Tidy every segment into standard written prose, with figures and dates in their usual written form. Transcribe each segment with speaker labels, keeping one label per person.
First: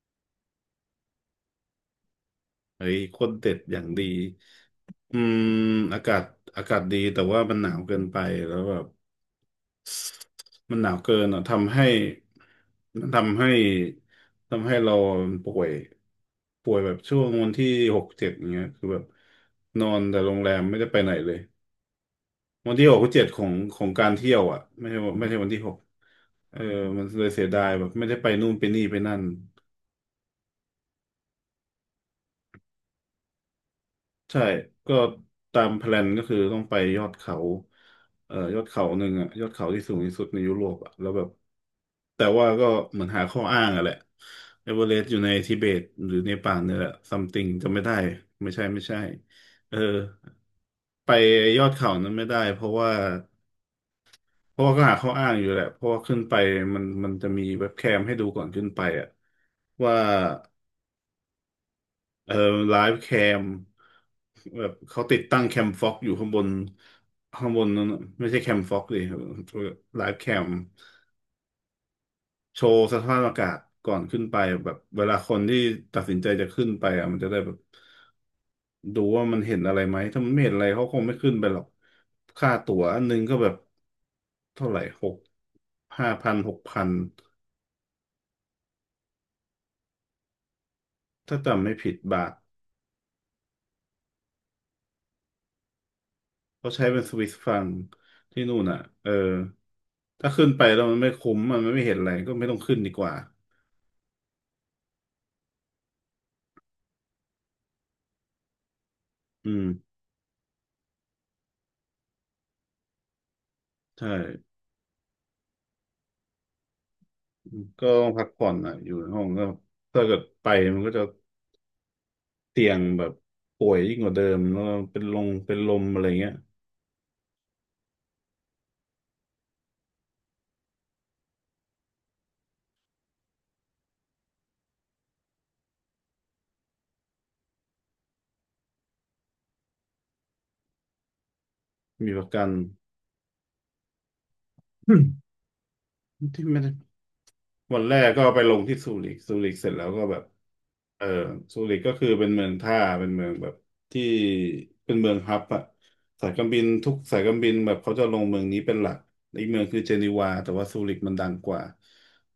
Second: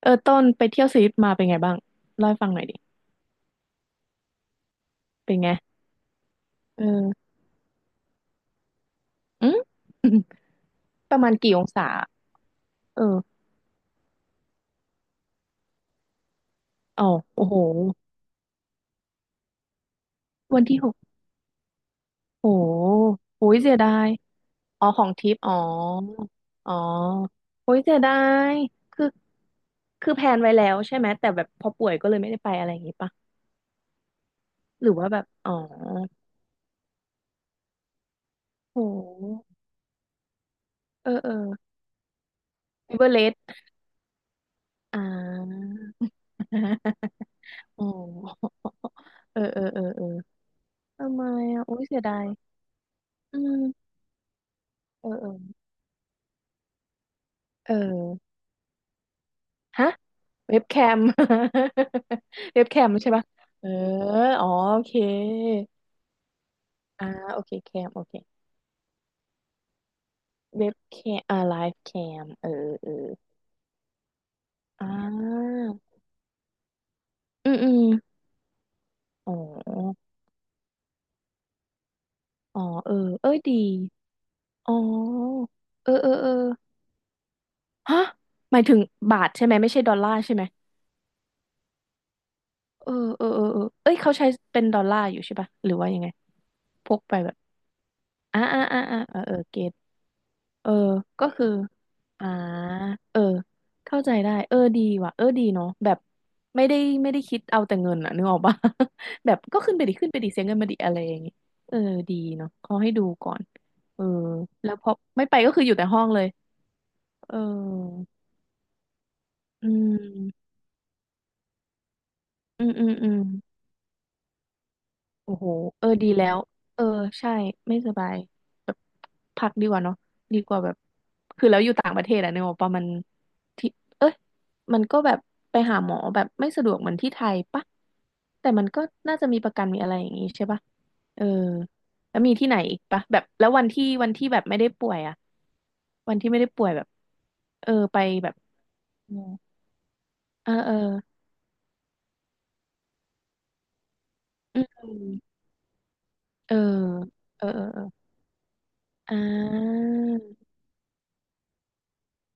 Speaker 1: เออต้นไปเที่ยวสวิตมาเป็นไงบ้างเล่าให้ฟังหน่อยดิ
Speaker 2: เฮ้ยคนเด็ดอย่างดีอื
Speaker 1: เป็
Speaker 2: ม
Speaker 1: นไง
Speaker 2: อากาศอากาศ
Speaker 1: เอ
Speaker 2: ดีแต่
Speaker 1: อ
Speaker 2: ว่ามันหนาวเกินไปแล้วแบบ
Speaker 1: อืม
Speaker 2: มันหนาว
Speaker 1: ป
Speaker 2: เกิ
Speaker 1: ระ
Speaker 2: น
Speaker 1: มาณ
Speaker 2: อ่ะ
Speaker 1: กี่อง
Speaker 2: ทำให้
Speaker 1: ศาเอ
Speaker 2: มัน
Speaker 1: อ
Speaker 2: ทำให้เราป่วยป่วยแบบ
Speaker 1: เอา
Speaker 2: ช่วง
Speaker 1: โอ้
Speaker 2: วัน
Speaker 1: โห
Speaker 2: ที่หกเจ็ดอย่างเงี้ยคือแบบนอนแต่โรงแรม
Speaker 1: วัน
Speaker 2: ไม่
Speaker 1: ที่
Speaker 2: ได้
Speaker 1: หก
Speaker 2: ไปไหนเลย
Speaker 1: โอ้โห
Speaker 2: วันที่หกเจ็ดขอ
Speaker 1: โอ้
Speaker 2: ง
Speaker 1: ยเสี
Speaker 2: ข
Speaker 1: ย
Speaker 2: อ
Speaker 1: ดา
Speaker 2: งกา
Speaker 1: ย
Speaker 2: รเที่ยวอ่ะ
Speaker 1: อ๋
Speaker 2: ไม่
Speaker 1: อ
Speaker 2: ใช่
Speaker 1: ของท
Speaker 2: ไม่
Speaker 1: ริ
Speaker 2: ใช่
Speaker 1: ป
Speaker 2: วัน
Speaker 1: อ๋อ
Speaker 2: ที่หกเออ
Speaker 1: อ๋อ
Speaker 2: มันเลยเสียดาย
Speaker 1: โอ้ย
Speaker 2: แบบ
Speaker 1: เสีย
Speaker 2: ไม่
Speaker 1: ดา
Speaker 2: ได้ไปนู่น
Speaker 1: ย
Speaker 2: ไปนี่ไป
Speaker 1: คือ
Speaker 2: นั่น
Speaker 1: คือแพลนไว้แล้วใช่ไหมแต่แบบพอป่วยก็เลยไม่ได้ไปอะไรอย่างงี้ปะ
Speaker 2: ใช่
Speaker 1: หรือ
Speaker 2: ก็
Speaker 1: ว่าแบบอ๋อ
Speaker 2: ตามแพลนก็คือต้องไปยอดเขายอดเขา
Speaker 1: โอ้
Speaker 2: หนึ่
Speaker 1: โห
Speaker 2: งอะยอดเขาที่สูงที่สุดในยุโรปอะแล้
Speaker 1: เอ
Speaker 2: ว
Speaker 1: อ
Speaker 2: แบบ
Speaker 1: เออ
Speaker 2: แต่ว่าก็
Speaker 1: เอ
Speaker 2: เหมื
Speaker 1: เว
Speaker 2: อน
Speaker 1: อเร
Speaker 2: หา
Speaker 1: ส
Speaker 2: ข้อ
Speaker 1: ต์
Speaker 2: อ้างอะแหละเอเวอเร
Speaker 1: อ่
Speaker 2: สต์อยู่ในทิเบ
Speaker 1: า
Speaker 2: ตหรือเนปาลเนี่ยแหละ something จะไม่
Speaker 1: อ๋อ
Speaker 2: ได้ไม่ใช่
Speaker 1: เออเออ
Speaker 2: เออ
Speaker 1: เออเออ
Speaker 2: ไป
Speaker 1: ทำไม
Speaker 2: ย
Speaker 1: อ่ะ
Speaker 2: อด
Speaker 1: โอ้ย
Speaker 2: เขา
Speaker 1: เสีย
Speaker 2: นั้
Speaker 1: ดา
Speaker 2: นไม่
Speaker 1: ย
Speaker 2: ได้เพราะว่า
Speaker 1: อืม
Speaker 2: ก็หา
Speaker 1: เอ
Speaker 2: ข้อ
Speaker 1: อเอ
Speaker 2: อ้าง
Speaker 1: อ
Speaker 2: อยู่แหละเพราะว่าขึ้นไปมันจะมีเว็
Speaker 1: เอ
Speaker 2: บแคมให้ดู
Speaker 1: อ
Speaker 2: ก่อนขึ้นไปอะ
Speaker 1: ฮะ
Speaker 2: ว่า
Speaker 1: เว็บแคม
Speaker 2: เออ
Speaker 1: เว็บ
Speaker 2: ไล
Speaker 1: แคม
Speaker 2: ฟ์ แค
Speaker 1: ใช่ปะ
Speaker 2: ม
Speaker 1: เอออ๋อ
Speaker 2: แบบ
Speaker 1: โอเค
Speaker 2: เขาติดตั้งแคมฟ็อกอยู่ข้างบน
Speaker 1: อ่าโอ
Speaker 2: ข้าง
Speaker 1: เค
Speaker 2: บน
Speaker 1: แค
Speaker 2: นั้น
Speaker 1: ม
Speaker 2: น่ะ
Speaker 1: โอเค
Speaker 2: ไม่ใช่แคมฟ็อกดยไลฟ์แคม
Speaker 1: เว็บแคมอ่าไลฟ์แคมเอ
Speaker 2: โช
Speaker 1: อ
Speaker 2: ว์
Speaker 1: เออ
Speaker 2: สภาพอากาศก่อนขึ้นไปแบบ
Speaker 1: อ่
Speaker 2: เวลาคน
Speaker 1: า
Speaker 2: ที่ตัดสินใจจะขึ้นไปอ่ะมันจะได้
Speaker 1: อื
Speaker 2: แบบ
Speaker 1: มอืม
Speaker 2: ดูว่า
Speaker 1: อ๋
Speaker 2: มันเห็นอะไรไหม
Speaker 1: อ
Speaker 2: ถ้ามันไม่เห็นอะไรเขาคงไม่ขึ้นไปหรอกค่า
Speaker 1: อ๋อ
Speaker 2: ตั๋ว
Speaker 1: เออ
Speaker 2: อันนึง
Speaker 1: เอ้
Speaker 2: ก็
Speaker 1: ย
Speaker 2: แบ
Speaker 1: ดี
Speaker 2: บเท่า
Speaker 1: อ๋
Speaker 2: ไหร่หก
Speaker 1: อเออเอ
Speaker 2: ห้า
Speaker 1: อเอ
Speaker 2: พั
Speaker 1: อ
Speaker 2: นหกพัน
Speaker 1: ฮะหมายถึงบาทใช่ไหมไม่ใช่ดอลลาร์ใช่ไหม
Speaker 2: ถ้าจำไม่ผิดบาท
Speaker 1: เออเออเออเออเอ้ยเขาใช้เป็นดอลลาร์อยู่ใช่ปะหรือว่ายังไง
Speaker 2: เขาใช้
Speaker 1: พ
Speaker 2: เป็
Speaker 1: ก
Speaker 2: นส
Speaker 1: ไป
Speaker 2: วิ
Speaker 1: แบ
Speaker 2: ส
Speaker 1: บ
Speaker 2: ฟัง
Speaker 1: อ่า
Speaker 2: ที่นู่
Speaker 1: อ่า
Speaker 2: นอ่ะ
Speaker 1: อ่าอ่า
Speaker 2: เออ
Speaker 1: เออเออเก
Speaker 2: ถ้าขึ้นไป
Speaker 1: เออ
Speaker 2: แล้วมันไม่
Speaker 1: ก็
Speaker 2: คุ้ม
Speaker 1: คือ
Speaker 2: อะมันไม่เห็นอะไร
Speaker 1: อ่า
Speaker 2: ก็ไม่ต้องขึ้นดีกว่า
Speaker 1: เออเข้าใจได้เออดีว่ะเออดีเนาะแบบไม่ได้ไม่ได้คิดเอาแต่เงินอะนึกออกปะ แบบ
Speaker 2: อื
Speaker 1: ก็
Speaker 2: ม
Speaker 1: ขึ้นไปดิขึ้นไปดิเสียเงินมาดิอะไรอย่างงี้เออดีเนาะเขาให้ดูก่อนเออ
Speaker 2: ใช่
Speaker 1: แล้วพอไม่ไปก็คืออยู่แต่ห้องเลยเ
Speaker 2: อืมก็ต้
Speaker 1: ออ
Speaker 2: องพักผ่อนอ่ะอยู่ในห้องก็
Speaker 1: อื
Speaker 2: ถ้าเกิดไป
Speaker 1: ม
Speaker 2: มันก็จะ
Speaker 1: อื
Speaker 2: เตี
Speaker 1: ม
Speaker 2: ยง
Speaker 1: อืม
Speaker 2: แบ
Speaker 1: อื
Speaker 2: บ
Speaker 1: ม
Speaker 2: ป่วยยิ่งกว่าเดิมแล้วเป็นลง
Speaker 1: โอ้โห
Speaker 2: เป็นล
Speaker 1: เอ
Speaker 2: ม
Speaker 1: อ
Speaker 2: อะไร
Speaker 1: ดีแล้
Speaker 2: เงี้ย
Speaker 1: ว เออใช่ไม่สบายแบบพักดีกว่าเนาะดีกว่าแบบ คือแล้วอยู่ต่างประเทศอะเนบอกว่ามันที่เอ้ยมันก็แบบไปหาหมอแบบไม่สะดวกเหมือนที่ไทยปะแต่มันก็น่าจะมีประกันมีอะไรอย่างงี้ใช่ปะเออ
Speaker 2: มี
Speaker 1: แล้
Speaker 2: ป
Speaker 1: ว
Speaker 2: ระ
Speaker 1: มี
Speaker 2: กั
Speaker 1: ที่
Speaker 2: น
Speaker 1: ไหนอีกปะแบบแล้ววันที่วันที่แบบไม่ได้ป่วย อะวันที่ไม่
Speaker 2: ที่
Speaker 1: ได้
Speaker 2: ไม่
Speaker 1: ป่ว
Speaker 2: ได้
Speaker 1: ยแบบเออ
Speaker 2: วันแร
Speaker 1: ไป
Speaker 2: กก็
Speaker 1: แบบ
Speaker 2: ไปลงที่ซูริ
Speaker 1: อ
Speaker 2: กซูริกเสร็จแล้วก็แบบ
Speaker 1: เออเออ
Speaker 2: เออซูริกก็คือเป็นเมืองท่าเป็นเมืองแบบที่
Speaker 1: อืม
Speaker 2: เป็นเมืองฮับอะสายการ
Speaker 1: เออ
Speaker 2: บินทุกสายการ
Speaker 1: เออ
Speaker 2: บิน
Speaker 1: เออ
Speaker 2: แบบ
Speaker 1: เออ
Speaker 2: เขาจะลงเมืองนี้เป็นหลัก
Speaker 1: อ่
Speaker 2: อีกเมืองคือ
Speaker 1: า
Speaker 2: เจนีวาแต่ว่าซูริกมันดังกว่า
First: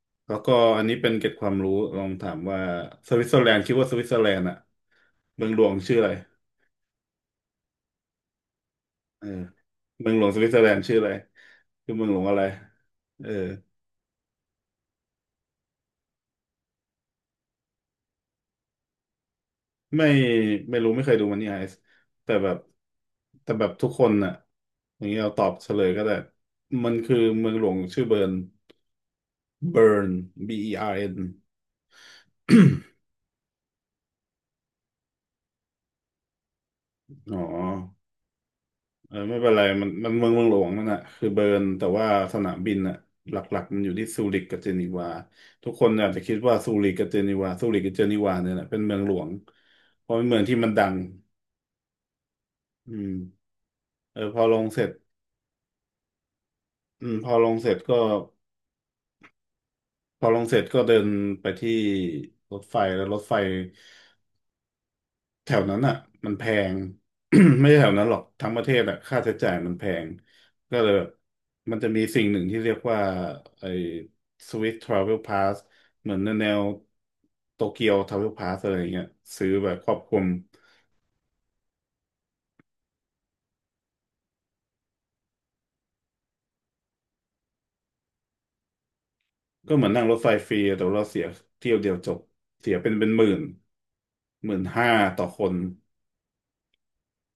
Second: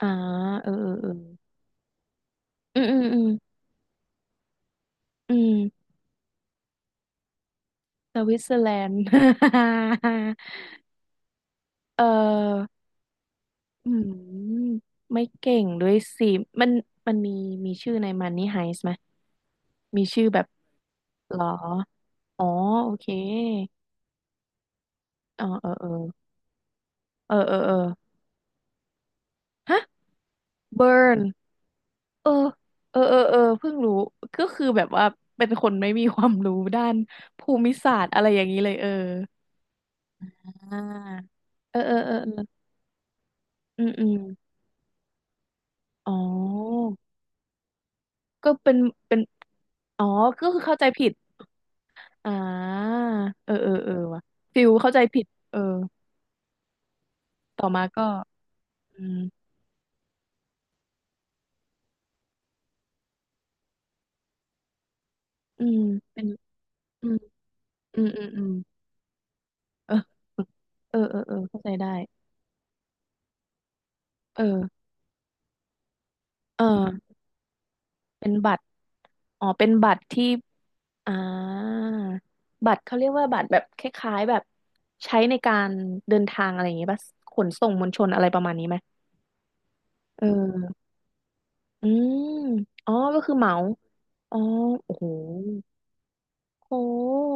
Speaker 1: อ่า
Speaker 2: แล้วก็
Speaker 1: เออ
Speaker 2: อันนี้
Speaker 1: เอ
Speaker 2: เป็
Speaker 1: อ
Speaker 2: นเกร็ด
Speaker 1: เอ
Speaker 2: ความ
Speaker 1: อ
Speaker 2: รู้ลองถามว่า
Speaker 1: อืมอืม
Speaker 2: ส
Speaker 1: อื
Speaker 2: วิ
Speaker 1: ม
Speaker 2: ตเซอร์แลนด์คิดว่าสวิตเซอร์แลนด์อะ
Speaker 1: อื
Speaker 2: เมืองห
Speaker 1: ม
Speaker 2: ลวงชื่ออะไร
Speaker 1: สวิตเซอร์แลนด์
Speaker 2: เออเมืองหลวงสวิตเซอร์แล นด์ชื่ออะไรคือ
Speaker 1: เอ
Speaker 2: เมืองหลวงอะไร
Speaker 1: อ
Speaker 2: เออ
Speaker 1: อืมไม่เก่งด้วยสิมันมันมีมีชื่อในมันนี่ไฮส์ไหมมี
Speaker 2: ไม่
Speaker 1: ชื่อแบบ
Speaker 2: ไม่รู้ไม่เคยดูมั
Speaker 1: ห
Speaker 2: น
Speaker 1: รอ
Speaker 2: นี่ไอซ์แต่
Speaker 1: อ๋อ
Speaker 2: แบบ
Speaker 1: โอเค
Speaker 2: ทุกคนน่ะอย่างนี้เราต
Speaker 1: อ๋อ
Speaker 2: อบ
Speaker 1: เอ
Speaker 2: เฉ
Speaker 1: อ
Speaker 2: ล
Speaker 1: เอ
Speaker 2: ย
Speaker 1: อ
Speaker 2: ก็ได้มันคือ
Speaker 1: เออ
Speaker 2: เมือ
Speaker 1: เอ
Speaker 2: ง
Speaker 1: อ
Speaker 2: หล
Speaker 1: เอ
Speaker 2: ว
Speaker 1: อ
Speaker 2: งชื่อเบิร์น
Speaker 1: ฮะ
Speaker 2: เบิร์น B E
Speaker 1: เบิ
Speaker 2: R N
Speaker 1: ร์น
Speaker 2: อาร์เอ็น
Speaker 1: เออเออเออเออเพิ่งรู้ก็คือแบบว่าเป็นคนไม่มีความรู้ด้าน
Speaker 2: อ๋อ
Speaker 1: ภูมิศาสตร์อะไรอย่างนี้เลยเออ
Speaker 2: เออไม่เป็นไรมันเมือ
Speaker 1: อ
Speaker 2: งหลวง
Speaker 1: ่า
Speaker 2: นั่นน่ะคือเบิร์น
Speaker 1: เออ
Speaker 2: แต่
Speaker 1: เออ
Speaker 2: ว่า
Speaker 1: เออ
Speaker 2: ส
Speaker 1: เอ
Speaker 2: นา
Speaker 1: อ
Speaker 2: มบินน่ะหลักๆมัน
Speaker 1: อื
Speaker 2: อ
Speaker 1: ม
Speaker 2: ยู่
Speaker 1: อื
Speaker 2: ที่
Speaker 1: ม
Speaker 2: ซูริกกับเจนีวาทุกคนอา
Speaker 1: อ๋
Speaker 2: จ
Speaker 1: อ
Speaker 2: จะคิดว่าซูริกกับเจนีวาซูริกกับเจนีวาเนี่
Speaker 1: ก็
Speaker 2: ยแหละ
Speaker 1: เป็
Speaker 2: เป็
Speaker 1: น
Speaker 2: นเมืองหล
Speaker 1: เป็น
Speaker 2: วง
Speaker 1: อ๋อ
Speaker 2: เพราะเป็นเมือง
Speaker 1: ก็
Speaker 2: ที่
Speaker 1: คือ
Speaker 2: มัน
Speaker 1: เข้า
Speaker 2: ดั
Speaker 1: ใจ
Speaker 2: ง
Speaker 1: ผิดอ่า
Speaker 2: อืม
Speaker 1: เออเออเออ
Speaker 2: เอ
Speaker 1: ว่ะ
Speaker 2: อพอล
Speaker 1: ฟิ
Speaker 2: ง
Speaker 1: ล
Speaker 2: เสร็จ
Speaker 1: เข้าใจผิดเออ
Speaker 2: อืม
Speaker 1: ต่อมาก็อืม
Speaker 2: พอลงเสร็จก็เดินไปที่รถไฟแล้วรถไฟแถว
Speaker 1: อื
Speaker 2: นั้
Speaker 1: ม
Speaker 2: นอ่ะ
Speaker 1: เป็น
Speaker 2: มันแพง
Speaker 1: อืม
Speaker 2: ไม่ใช่แถว
Speaker 1: อื
Speaker 2: นั้
Speaker 1: ม
Speaker 2: นหรอ
Speaker 1: อื
Speaker 2: ก
Speaker 1: มอื
Speaker 2: ทั้
Speaker 1: ม
Speaker 2: งประเทศอ่ะค่าใช้จ่ายมันแพ
Speaker 1: เออ
Speaker 2: งก็เลย
Speaker 1: เออ
Speaker 2: แบบ
Speaker 1: เออเออเข้าใจ
Speaker 2: มันจะ
Speaker 1: ได้
Speaker 2: มีสิ่งหนึ่งที่เรียกว่าไอ้
Speaker 1: เออ
Speaker 2: Swiss Travel Pass เหมือนแน
Speaker 1: เอ
Speaker 2: ว
Speaker 1: อ
Speaker 2: โตเกียว
Speaker 1: เป็
Speaker 2: Travel
Speaker 1: นบั
Speaker 2: Pass
Speaker 1: ตร
Speaker 2: อะไรอย่างเงี้ย
Speaker 1: อ๋
Speaker 2: ซื้
Speaker 1: อ
Speaker 2: อ
Speaker 1: เป็
Speaker 2: แบ
Speaker 1: น
Speaker 2: บคร
Speaker 1: บั
Speaker 2: อบ
Speaker 1: ตร
Speaker 2: คลุม
Speaker 1: ที่อ่าบัตรเขาเรียกว่าบัตรแบบคล้ายๆแบบใช้ในการเดินทางอะไรอย่างเงี้ยป่ะขนส่งมวลชนอะไรประมาณนี้ไหม
Speaker 2: ก็เหมือนนั่งรถ
Speaker 1: เอ
Speaker 2: ไฟฟรีแต่
Speaker 1: อ
Speaker 2: ว่าเราเสียเที่ยว
Speaker 1: อื
Speaker 2: เดียวจบ
Speaker 1: ม
Speaker 2: เสียเป็
Speaker 1: อ๋อ
Speaker 2: นเป็น
Speaker 1: ก็
Speaker 2: หมื่
Speaker 1: คือ
Speaker 2: น
Speaker 1: เหมาอ๋อ
Speaker 2: หมื่นห้า
Speaker 1: โอ้โห
Speaker 2: ต่อคน
Speaker 1: โอ้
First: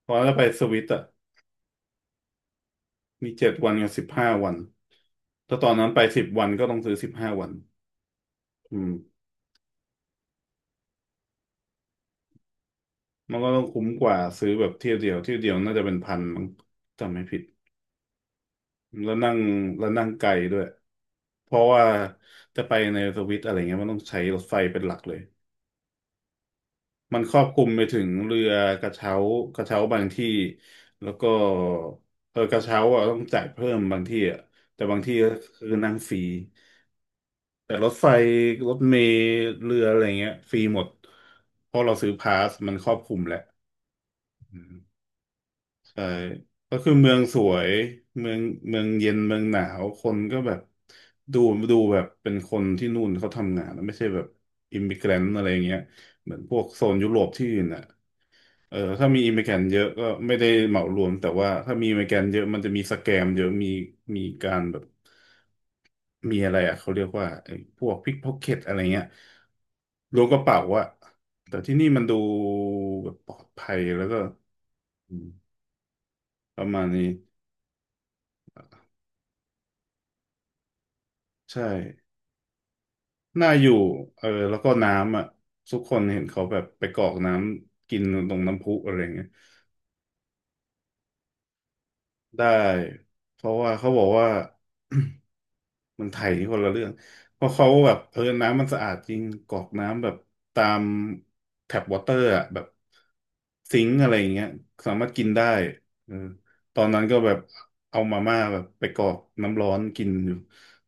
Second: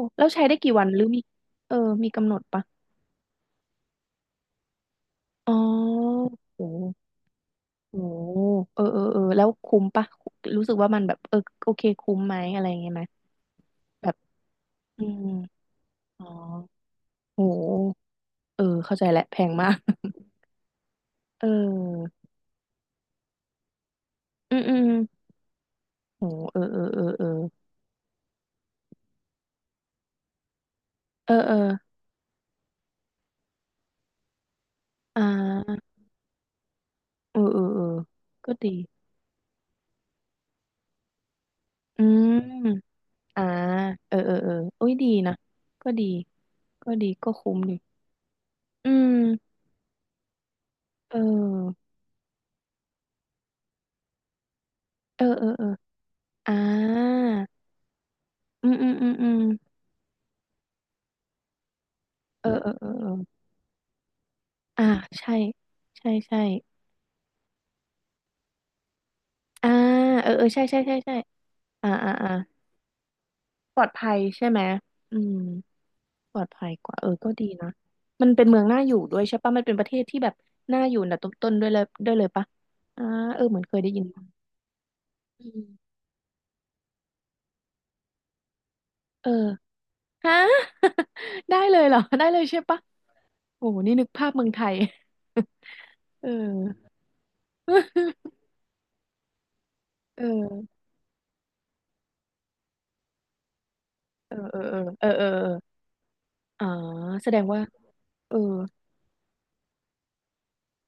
Speaker 2: เพอะ
Speaker 1: แล้ว
Speaker 2: ล้าไป
Speaker 1: ใช้ได้
Speaker 2: ส
Speaker 1: กี่
Speaker 2: วิต
Speaker 1: วันห
Speaker 2: อ่ะ
Speaker 1: รือมีเออมีกำหนดปะ
Speaker 2: มี7 วันกับสิบห้าวัน
Speaker 1: อ๋
Speaker 2: ถ้าตอนนั้นไป
Speaker 1: อ
Speaker 2: 10 วันก็ต้องซื้
Speaker 1: โห
Speaker 2: อสิบห้าวัน
Speaker 1: โห
Speaker 2: อื
Speaker 1: เออ
Speaker 2: ม
Speaker 1: เออเออแล้วคุ้มปะรู้สึกว่ามันแบบเออโอเคคุ้มไหมอะไรอย่างเงี้ยไหม
Speaker 2: มันก็ต้องคุ้มก
Speaker 1: แบ
Speaker 2: ว่า
Speaker 1: บ
Speaker 2: ซื้อแบบเที่ยว
Speaker 1: อื
Speaker 2: เดียว
Speaker 1: ม
Speaker 2: น่าจะเป็นพัน
Speaker 1: อ๋อ
Speaker 2: มั้งจำไม่ผิ
Speaker 1: โ
Speaker 2: ด
Speaker 1: หเออเข้าใจ
Speaker 2: แล้ว
Speaker 1: แล้ว
Speaker 2: นั่
Speaker 1: แพ
Speaker 2: ง
Speaker 1: งมาก
Speaker 2: แล้วนั่งไกลด้วย
Speaker 1: เ
Speaker 2: เพราะว่า
Speaker 1: ออ
Speaker 2: จะไปในสวิตอะไรเงี้ยมันต้องใช้รถไฟ
Speaker 1: อืมอื
Speaker 2: เป็น
Speaker 1: ม
Speaker 2: หลักเลย
Speaker 1: โหเออเออเออ
Speaker 2: มัน
Speaker 1: เออ
Speaker 2: ครอบคลุมไปถึงเรือกระเช้ากระเช้าบางที่แล้วก็
Speaker 1: เออเออ
Speaker 2: เออกระเช้าอ่ะต้องจ่ายเพิ่มบางที่อ่ะแต่บางที่
Speaker 1: อ่
Speaker 2: ก็คือ
Speaker 1: า
Speaker 2: นั่งฟรี
Speaker 1: เออเออ
Speaker 2: แต่
Speaker 1: เออ
Speaker 2: รถไฟ
Speaker 1: ก็
Speaker 2: ร
Speaker 1: ดี
Speaker 2: ถเมล์เรืออะไรเงี้ยฟรีหมดเพราะเรา
Speaker 1: อื
Speaker 2: ซื้อพาส
Speaker 1: ม
Speaker 2: มันครอบคลุมแหละ
Speaker 1: อ่าเออเออเออ
Speaker 2: อืม
Speaker 1: โอ้ยดีนะก็
Speaker 2: ใช่
Speaker 1: ดี
Speaker 2: ก็คื
Speaker 1: ก็
Speaker 2: อ
Speaker 1: ดี
Speaker 2: เมือง
Speaker 1: ก็
Speaker 2: ส
Speaker 1: คุ้
Speaker 2: ว
Speaker 1: ม
Speaker 2: ย
Speaker 1: ดี
Speaker 2: เมืองเมือง
Speaker 1: อื
Speaker 2: เย็นเมืองห
Speaker 1: ม
Speaker 2: นาวคนก็แบบ
Speaker 1: เอ
Speaker 2: ดูดู
Speaker 1: อ
Speaker 2: แบบเป็นคนที่นู่นเขาทำงานไม่ใช่แบบอิมมิเกร
Speaker 1: เอ
Speaker 2: น
Speaker 1: อ
Speaker 2: ต์อะ
Speaker 1: เอ
Speaker 2: ไร
Speaker 1: อเออ
Speaker 2: เงี้ยเหมือนพ
Speaker 1: อ่า
Speaker 2: วกโซนยุโรปที่อื่นอ่ะ
Speaker 1: อื
Speaker 2: เอ
Speaker 1: ม
Speaker 2: อ
Speaker 1: อืมอื
Speaker 2: ถ้า
Speaker 1: ม
Speaker 2: มี
Speaker 1: อื
Speaker 2: อิม
Speaker 1: ม
Speaker 2: เมแกนเยอะก็ไม่ได้เหมารวมแต่ว่าถ้ามีอิมเมแกนเยอะ
Speaker 1: เออ
Speaker 2: มัน
Speaker 1: เอ
Speaker 2: จะ
Speaker 1: อ
Speaker 2: มี
Speaker 1: เออ
Speaker 2: ส
Speaker 1: เอ
Speaker 2: แก
Speaker 1: อ
Speaker 2: มเยอะมีการแบบ
Speaker 1: อ่าใช่ ใช่
Speaker 2: มี
Speaker 1: ใช่
Speaker 2: อะไรอ่ะเขาเรียกว่าไอ้พวกพิกพ็อกเก็ตอะไรเงี้ย
Speaker 1: อ่า
Speaker 2: ล้วง
Speaker 1: เออ
Speaker 2: กระ
Speaker 1: เออ
Speaker 2: เป๋า
Speaker 1: ใช่ใช่
Speaker 2: อะ
Speaker 1: ใช่ใช่
Speaker 2: แต่ที่นี่
Speaker 1: อ่า
Speaker 2: มัน
Speaker 1: อ่า
Speaker 2: ดู
Speaker 1: อ่า
Speaker 2: แบบปลอดภั
Speaker 1: ป
Speaker 2: ย
Speaker 1: ลอด
Speaker 2: แล้ว
Speaker 1: ภั
Speaker 2: ก็
Speaker 1: ยใช่ไหม
Speaker 2: อื
Speaker 1: อื
Speaker 2: ม
Speaker 1: มปลอด
Speaker 2: ป
Speaker 1: ภั
Speaker 2: ระ
Speaker 1: ย
Speaker 2: มาณ
Speaker 1: กว่าเอ
Speaker 2: นี้
Speaker 1: อก็ดีนะมันเป็นเมืองน่าอยู่ด้วยใช่ปะมันเป็นประเทศที่แบบน่าอยู่นดต้นๆด้
Speaker 2: ใช่
Speaker 1: วยเลยด้วยเลยปะอ่าเออ
Speaker 2: น่า
Speaker 1: เหมือ
Speaker 2: อ
Speaker 1: น
Speaker 2: ยู่
Speaker 1: เคยได้ยิน
Speaker 2: เอ
Speaker 1: มา
Speaker 2: อแล้วก็น้ำอ่ะ
Speaker 1: อื
Speaker 2: ทุกค
Speaker 1: ม
Speaker 2: นเห็นเขาแบบไปกรอกน้ำกินตรงน้ำพุอะไรเงี้ย
Speaker 1: เออฮะ ได้เลยเหรอได้เล
Speaker 2: ได้
Speaker 1: ยใช่ปะ
Speaker 2: เพราะ
Speaker 1: โอ้
Speaker 2: ว่า
Speaker 1: โห
Speaker 2: เขา
Speaker 1: นี่
Speaker 2: บ
Speaker 1: นึ
Speaker 2: อก
Speaker 1: ก
Speaker 2: ว่า
Speaker 1: ภาพเมืองไทย
Speaker 2: มันไท
Speaker 1: เอ
Speaker 2: ย
Speaker 1: อ
Speaker 2: นี่คนละเรื่องเพราะเขาแบบเออ น้ำมันสะอาดจริงกรอกน้ำแบบ
Speaker 1: เ
Speaker 2: ตา
Speaker 1: ออ
Speaker 2: มแท็บวอเตอร์อะแบบซิงค์อะไรอย่าง
Speaker 1: เออ
Speaker 2: เงี้ย
Speaker 1: เออเออ
Speaker 2: สา
Speaker 1: เอ
Speaker 2: มาร
Speaker 1: อ
Speaker 2: ถกิ
Speaker 1: เออ
Speaker 2: นได้
Speaker 1: เออ
Speaker 2: เออ
Speaker 1: อ๋อ
Speaker 2: ตอนนั้นก็
Speaker 1: แส
Speaker 2: แบ
Speaker 1: ด
Speaker 2: บ
Speaker 1: งว่า
Speaker 2: เอามา
Speaker 1: เอ
Speaker 2: ม่า
Speaker 1: อ
Speaker 2: แบบไปกรอกน้ำร้อนกินอยู่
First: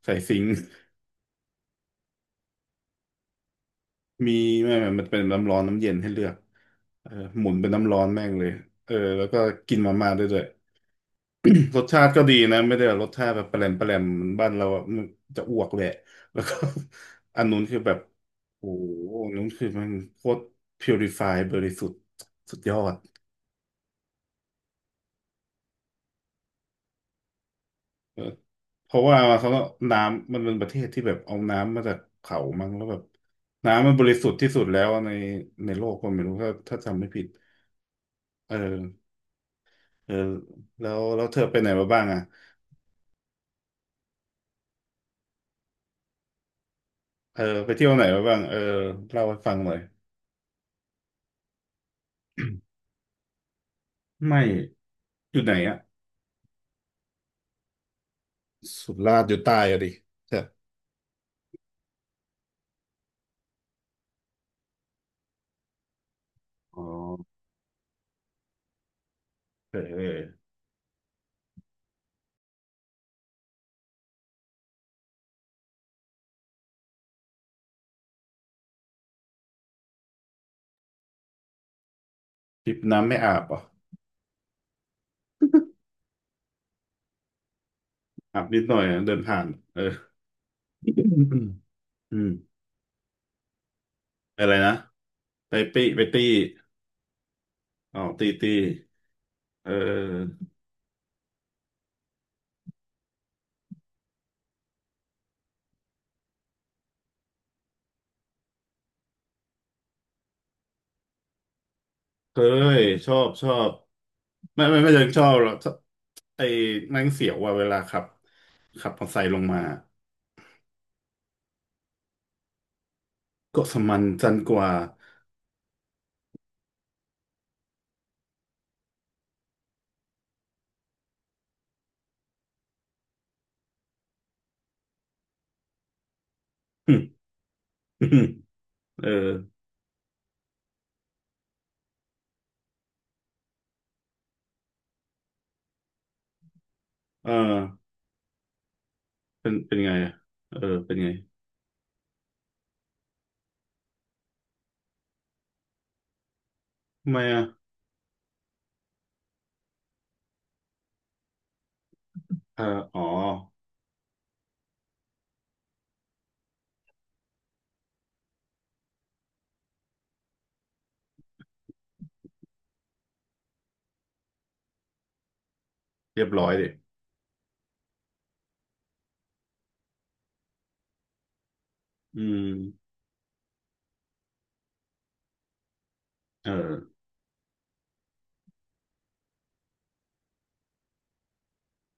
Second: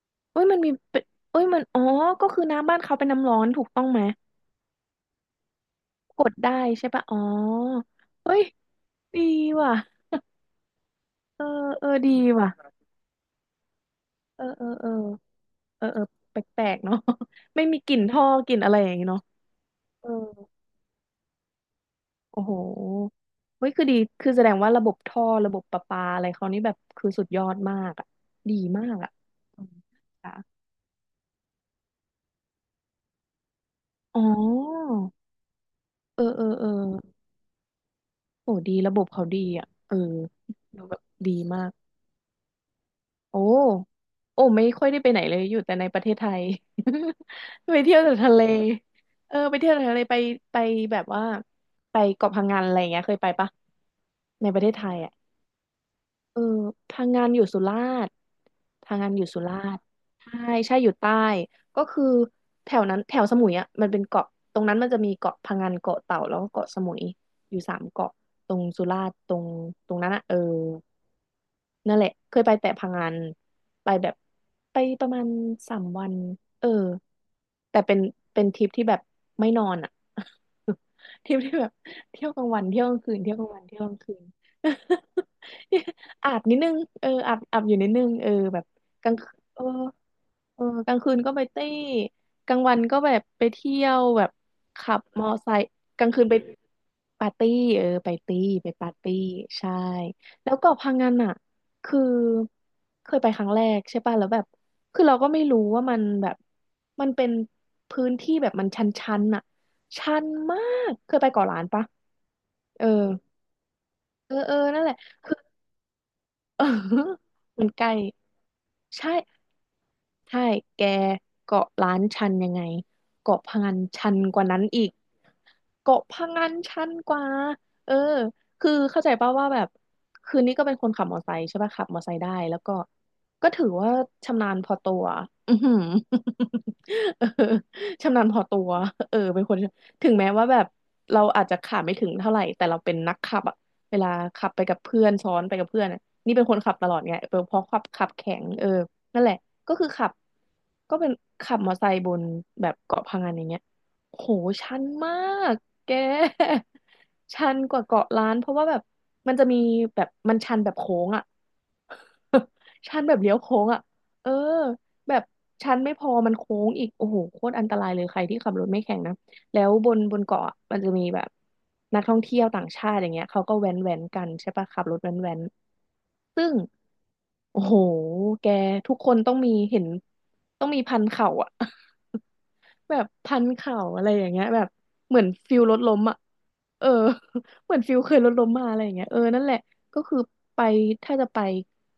Speaker 2: ใส่ซิ
Speaker 1: เอ้
Speaker 2: ง
Speaker 1: ย
Speaker 2: ค์
Speaker 1: มันมีเป็นเอ้ยมันอ๋อก็คือน้ำบ้านเขาเป็นน้ำร้อนถูกต้องไหม
Speaker 2: มีไม่ไม่มันเป็นน้ำร้อนน้ำเย็นให้เลื
Speaker 1: ก
Speaker 2: อ
Speaker 1: ด
Speaker 2: ก
Speaker 1: ได้ใช่ปะ
Speaker 2: เออ
Speaker 1: อ๋อ
Speaker 2: หมุนเป็นน้ำร้อนแม่ง
Speaker 1: เฮ้ย
Speaker 2: เลยเออ
Speaker 1: ดี
Speaker 2: แล้วก็
Speaker 1: ว่ะ
Speaker 2: กินมาม่าได้ด้วย
Speaker 1: เออ
Speaker 2: รส
Speaker 1: เออ
Speaker 2: ชา
Speaker 1: ดี
Speaker 2: ติก็ดีนะ
Speaker 1: ว่ะ
Speaker 2: ไม่ได้แบบรสชาติแบบแปลมแปลมเหมือน
Speaker 1: เออ
Speaker 2: บ้าน
Speaker 1: เอ
Speaker 2: เรา
Speaker 1: อ
Speaker 2: อะ
Speaker 1: เออ
Speaker 2: มันจะอ้วกแห
Speaker 1: เออ
Speaker 2: ละ
Speaker 1: เออแป
Speaker 2: แล้วก็
Speaker 1: ลกๆเนาะ
Speaker 2: อัน นู้
Speaker 1: ไม่
Speaker 2: นคื
Speaker 1: มี
Speaker 2: อ
Speaker 1: ก
Speaker 2: แบ
Speaker 1: ลิ่
Speaker 2: บ
Speaker 1: นท่อกลิ่น
Speaker 2: โอ้
Speaker 1: อะไร
Speaker 2: โห
Speaker 1: อย่างงี้เนาะ
Speaker 2: อันนู้นคือมัน
Speaker 1: เออ
Speaker 2: โคตรพิวริฟายบริสุทธิ์
Speaker 1: โอ้โห
Speaker 2: สุดยอด
Speaker 1: เฮ้ยคือดี คือแสดงว่าระบบท่อระบบประปาอะไรเขานี่แบบคือสุดยอดมากอ่ะ
Speaker 2: เออ
Speaker 1: ดีมา
Speaker 2: เพ
Speaker 1: ก
Speaker 2: ราะ
Speaker 1: อ่ะ
Speaker 2: ว่าเขาก็
Speaker 1: อืม
Speaker 2: น้ำมันเป็น
Speaker 1: ค่ะ
Speaker 2: ประเทศที่แบบเอาน้ำมาจากเขามั้งแล้วแบบน้ำมันบริ
Speaker 1: อ๋อ
Speaker 2: สุทธิ์ที่สุดแล้วในในโลกก็
Speaker 1: เอ
Speaker 2: ไม่
Speaker 1: อ
Speaker 2: รู้
Speaker 1: เออ
Speaker 2: ถ้า
Speaker 1: เออ
Speaker 2: จำไม่ผิดเอ
Speaker 1: โอ้ดีระบบ
Speaker 2: อ
Speaker 1: เขาดีอ่ะเออ
Speaker 2: เออ
Speaker 1: ดู
Speaker 2: แล้
Speaker 1: แบ
Speaker 2: ว
Speaker 1: บ
Speaker 2: แล้ว
Speaker 1: ดี
Speaker 2: เธอไป
Speaker 1: มา
Speaker 2: ไหน
Speaker 1: ก
Speaker 2: มาบ้างอ่ะ
Speaker 1: โอ้โอ้ไม่ค่อยได้ไปไหนเลยอยู่แต่ในประเทศไทย
Speaker 2: เออไป
Speaker 1: ไป
Speaker 2: เที่ยว
Speaker 1: เที่ย
Speaker 2: ไห
Speaker 1: ว
Speaker 2: น
Speaker 1: แต่
Speaker 2: มา
Speaker 1: ทะ
Speaker 2: บ้าง
Speaker 1: เล
Speaker 2: เออเล่า
Speaker 1: เออ
Speaker 2: ให้ฟั
Speaker 1: ไป
Speaker 2: งห
Speaker 1: เที่ย
Speaker 2: น่
Speaker 1: ว
Speaker 2: อย
Speaker 1: แต่ทะเลไปไปแบบว่าไปเกาะพังงานอะไรอย่างเงี้ยเคยไปปะ
Speaker 2: ไม่
Speaker 1: ในประเทศไทยอ่ะ
Speaker 2: อยู่ไหนอ่ะ
Speaker 1: เออพังงานอยู่สุราษฎร์
Speaker 2: สุ
Speaker 1: พังงาน
Speaker 2: รา
Speaker 1: อ
Speaker 2: ษฎ
Speaker 1: ยู่
Speaker 2: ร์อยู่
Speaker 1: สุรา
Speaker 2: ใต้
Speaker 1: ษ
Speaker 2: อะ
Speaker 1: ฎร์
Speaker 2: ดิใช่
Speaker 1: ใช่ใช่อยู่ใต้ก็คือแถวนั้นแถวสมุยอ่ะมันเป็นเกาะตรงนั้นมันจะมีเกาะพังงานเกาะเต่าแล้วก็เกาะส
Speaker 2: อ๋อ
Speaker 1: มุยอยู่สามเกาะตรงสุราษฎร์ตรง
Speaker 2: เออ
Speaker 1: ตร
Speaker 2: เอ
Speaker 1: งนั้น
Speaker 2: อ
Speaker 1: อ่ะเออ นั่นแหละเคยไปแต่พังงานไปแบบไปประมาณสามวันเออแต่เป็นเป็นทริปที่แบบไม่นอนอ่ะ ทริปที่แบบเที่ยวกลางวัน
Speaker 2: ทริป
Speaker 1: เที่ยวกลาง
Speaker 2: น้ำ
Speaker 1: คื
Speaker 2: ไม่
Speaker 1: นเที่ย
Speaker 2: อา
Speaker 1: ว
Speaker 2: บ
Speaker 1: กลาง
Speaker 2: เหรอ่ะ
Speaker 1: วันเที่ยวกลางคืน อาบนิดนึงเอออาบอยู่นิดนึงเออ
Speaker 2: อาบนิ
Speaker 1: แบ
Speaker 2: ด
Speaker 1: บ
Speaker 2: หน่อยนะ
Speaker 1: ก
Speaker 2: เดิ
Speaker 1: ลาง
Speaker 2: น
Speaker 1: คื
Speaker 2: ผ่า
Speaker 1: น
Speaker 2: น
Speaker 1: เออ
Speaker 2: เออ
Speaker 1: เออกลางคืนก็ไปเต้
Speaker 2: อื
Speaker 1: ก
Speaker 2: ม
Speaker 1: ลางวันก็แบบไปเที่ยวแบบ
Speaker 2: อะไรนะ
Speaker 1: ขับมอไซ
Speaker 2: ไป
Speaker 1: ค์
Speaker 2: ปี้ไป
Speaker 1: กลางคื
Speaker 2: ตี้
Speaker 1: นไปปาร์ตี้เออ
Speaker 2: อ๋อ
Speaker 1: ไป
Speaker 2: ตี
Speaker 1: ตี้
Speaker 2: ตี
Speaker 1: ไปปาร์ตี้
Speaker 2: เอ
Speaker 1: ใช่
Speaker 2: อ
Speaker 1: แล้วเกาะพังงานอ่ะ คือเคยไปครั้งแรกใช่ป่ะแล้วแบบคือเราก็ไม่รู้ว่ามันแบบมันเป็นพื้นที่แบบมันชันๆน่ะชันมากเคยไปเกาะล้านปะ
Speaker 2: เคย
Speaker 1: เ
Speaker 2: ชอบชอบ
Speaker 1: ออเออ
Speaker 2: ไม่ไม่
Speaker 1: นั่นแห
Speaker 2: ไม่
Speaker 1: ละ
Speaker 2: เชิงชอ
Speaker 1: คื
Speaker 2: บ
Speaker 1: อ
Speaker 2: หรอกชอบไอ้
Speaker 1: เออ
Speaker 2: นั่งเสียวว่าเว
Speaker 1: มัน
Speaker 2: ลา
Speaker 1: ใกล้
Speaker 2: ขับขับมอเตอร์ไซค์ล
Speaker 1: ใ
Speaker 2: งมา
Speaker 1: ช่แกเกาะล้านชันยังไงเกาะพะ
Speaker 2: ก็
Speaker 1: งั
Speaker 2: ส
Speaker 1: น
Speaker 2: มัน
Speaker 1: ชัน
Speaker 2: จัน
Speaker 1: กว่า
Speaker 2: ก
Speaker 1: นั้น
Speaker 2: ว่า
Speaker 1: อีก เกาะพะงันชันกว่าเออคือเข้าใจป่าวว่าแบบคืนนี้ก็เป็นคนขับมอไซค์ใช่ป่ะขับมอไซค์ได้แล้วก็ถือว่าชำนาญพอตัว อือหือ
Speaker 2: อื ม
Speaker 1: เออ
Speaker 2: อืม
Speaker 1: ชำนาญพอตัว
Speaker 2: เออ
Speaker 1: เออเป็นคนถึงแม้ว่าแบบเราอาจจะขับไม่ถึงเท่าไหร่แต่เราเป็นนักขับอะเวลาขับไปกับเพื่อนซ้อนไปกับเพื่อนอะนี่เป็นคนขับตลอดไง
Speaker 2: เออ
Speaker 1: เออเพราะขับแข็งเออนั่นแหละ
Speaker 2: เป็น
Speaker 1: ก็
Speaker 2: เป็น
Speaker 1: คือ
Speaker 2: ไง
Speaker 1: ขับ
Speaker 2: อะเออ เป็
Speaker 1: ก็
Speaker 2: น
Speaker 1: เป็
Speaker 2: ไง
Speaker 1: นขับมอไซค์บนแบบเกาะพะงันอย่างเงี้ยโหชันมาก แก
Speaker 2: ทำไม อ่ะ
Speaker 1: ชันกว่าเกาะล้านเพราะว่าแบบมันจะมีแบบมันชันแบบโค้งอ่ะ
Speaker 2: เออ
Speaker 1: ชั
Speaker 2: อ๋อ
Speaker 1: นแบบเลี้ยวโค้งอ่ะเออแบบชันไม่พอมันโค้งอีกโอ้โหโคตรอันตรายเลยใครที่ขับรถไม่แข็งนะแล้วบนเกาะอะมันจะมีแบบนักท่องเที่ยวต่างชาติอย่างเงี้ยเขาก็แว้นแว้นกันใช่ปะขับรถแว้นแว้น
Speaker 2: เรียบ
Speaker 1: ซึ่
Speaker 2: ร้อย
Speaker 1: ง
Speaker 2: ดิ
Speaker 1: โอ้โหแกทุกคนต้องมีเห็นต้องมีพันเข่าอ่ะ
Speaker 2: อืม
Speaker 1: แบบพันเข่าอะไรอย่างเงี้ยแบบเหมือนฟิลรถล้มอ่ะ
Speaker 2: เออ
Speaker 1: เออ เหมือนฟิลเคยรถล้มมาอะไรอย่างเงี้ยเออนั่นแหละก็คือไปถ้าจะไป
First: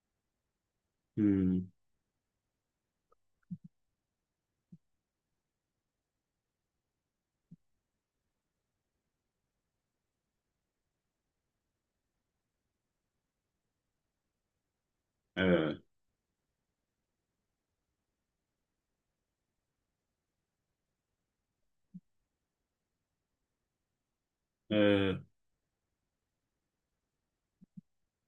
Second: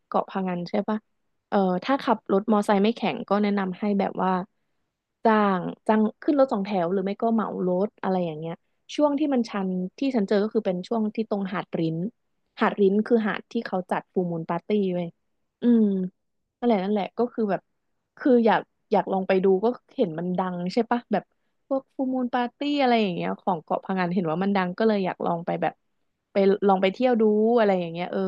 Speaker 1: เกาะพะงันใช่ปะ
Speaker 2: อืม
Speaker 1: เออถ้าขับรถมอไซค์ไม่แข็งก็แนะนำให้แบบว่าจ้างจ้างขึ้นรถสองแถวหรือไม่ก็เหมารถอะไรอย่างเงี้ยช่วงที่มันชันที่ฉันเจอก็คือเป็นช่วงที่ตรงหาดริ้นหาดริ้นคือหาดที่เขาจัดฟูลมูนปาร์ตี้เว้ย
Speaker 2: เอ
Speaker 1: อื
Speaker 2: อ
Speaker 1: มนั่นแหละก็คือแบบ คืออยากอยากลองไปดูก็เห็นมันดังใช่ปะแบบพวกฟูมูลปาร์ตี้อะไรอย่างเงี้ยของเกาะพะงันเห็นว่ามันดัง
Speaker 2: เออ
Speaker 1: ก็เลยอยากลองไปแบบไปลองไปเที่ยวดูอะไรอย่างเงี้ยเออ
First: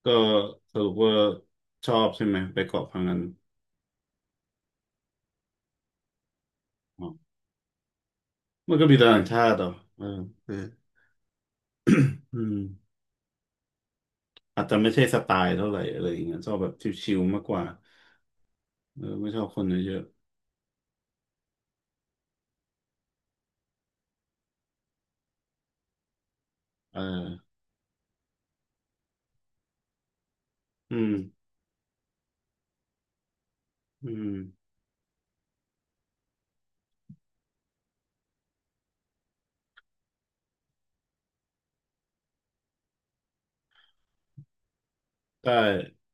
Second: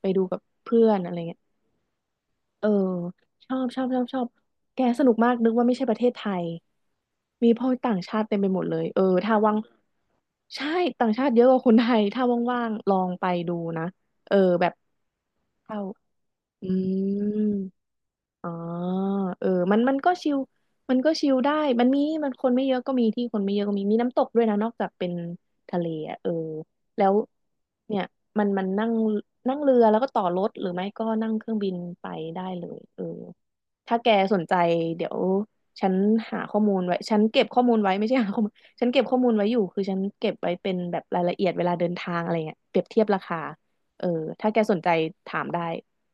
Speaker 1: ไป
Speaker 2: ก็
Speaker 1: ดูกับ
Speaker 2: ส
Speaker 1: เพื่
Speaker 2: รุ
Speaker 1: อ
Speaker 2: ป
Speaker 1: นอะ
Speaker 2: ว่า
Speaker 1: ไรเงี้ย
Speaker 2: ชอบใช่ไหมไป
Speaker 1: เออ
Speaker 2: เกาะพังงัน
Speaker 1: ชอบแกสนุกมากนึกว่าไม่ใช่ประเทศไทย
Speaker 2: อ๋อ
Speaker 1: มีพ่อต่างชาติเต็มไปหมด
Speaker 2: มั
Speaker 1: เล
Speaker 2: นก็
Speaker 1: ย
Speaker 2: มี
Speaker 1: เออ
Speaker 2: แต่ต่าง
Speaker 1: ถ้า
Speaker 2: ชา
Speaker 1: ว่า
Speaker 2: ติ
Speaker 1: ง
Speaker 2: เหรอเออเออ
Speaker 1: ใช่ต่างชาติเยอะกว่าคนไทยถ้า
Speaker 2: อื
Speaker 1: ว่างๆล
Speaker 2: ม
Speaker 1: องไปดูนะเออ
Speaker 2: อา
Speaker 1: แบ
Speaker 2: จ
Speaker 1: บ
Speaker 2: จะไม่ใช่สไตล์เท่าไห
Speaker 1: เข้า
Speaker 2: ร่อะไรอย่างเงี้ยชอบแบ
Speaker 1: อื
Speaker 2: บ
Speaker 1: ม
Speaker 2: ชิลๆมากกว่า
Speaker 1: อ๋อ
Speaker 2: เออไม่ชอ
Speaker 1: เอ
Speaker 2: บ
Speaker 1: อ
Speaker 2: คน
Speaker 1: มัน
Speaker 2: เย
Speaker 1: มัน
Speaker 2: อะ
Speaker 1: ก็ชิลมันก็ชิลได้มันมีมันคนไม่เยอะก็มีที่คนไม่เยอะก็มี มีน้ำตกด้วยนะนอกจากเป็นทะเลอ่ะเออ
Speaker 2: ๆเอ
Speaker 1: แล้ว
Speaker 2: อ
Speaker 1: เนี่ยมันมันนั่งนั่งเรือแล้วก็ต่อรถหรือไม่
Speaker 2: อื
Speaker 1: ก็
Speaker 2: ม
Speaker 1: นั่งเครื่องบินไปได้เลยเออถ้า
Speaker 2: อื
Speaker 1: แก
Speaker 2: ม
Speaker 1: สนใจเดี๋ยวฉันหาข้อมูลไว้ฉันเก็บข้อมูลไว้ไม่ใช่หาข้อมูลฉันเก็บข้อมูลไว้อยู่คือฉันเก็บไว้เป็นแบบรายละเอียดเวลาเดินทางอะไรเงี้ยเปรียบเทียบราคาเออถ้าแกสนใจถาม
Speaker 2: ได้
Speaker 1: ได้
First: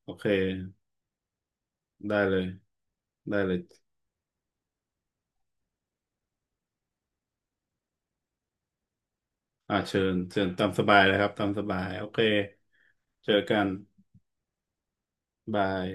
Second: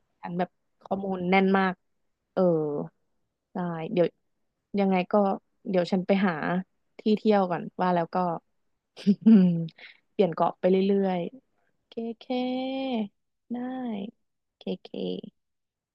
Speaker 2: โอเค
Speaker 1: ฉันแบบข้อมูลแน่นมาก
Speaker 2: ได้เล
Speaker 1: เออ
Speaker 2: ยได้เลย
Speaker 1: ได้เดี๋ยวยังไงก็เดี๋ยวฉันไปหาที่เที่ยวก่อนว่าแล้วก็
Speaker 2: อ่าเชิญ
Speaker 1: เปลี่ยน
Speaker 2: เชิญ
Speaker 1: เกาะ
Speaker 2: ตา
Speaker 1: ไป
Speaker 2: มสบา
Speaker 1: เรื่
Speaker 2: ยเล
Speaker 1: อ
Speaker 2: ย
Speaker 1: ย
Speaker 2: ครับตามสบาย
Speaker 1: ๆเค
Speaker 2: โอเค
Speaker 1: เค
Speaker 2: เจอกั
Speaker 1: ได้
Speaker 2: น
Speaker 1: เคเค
Speaker 2: บาย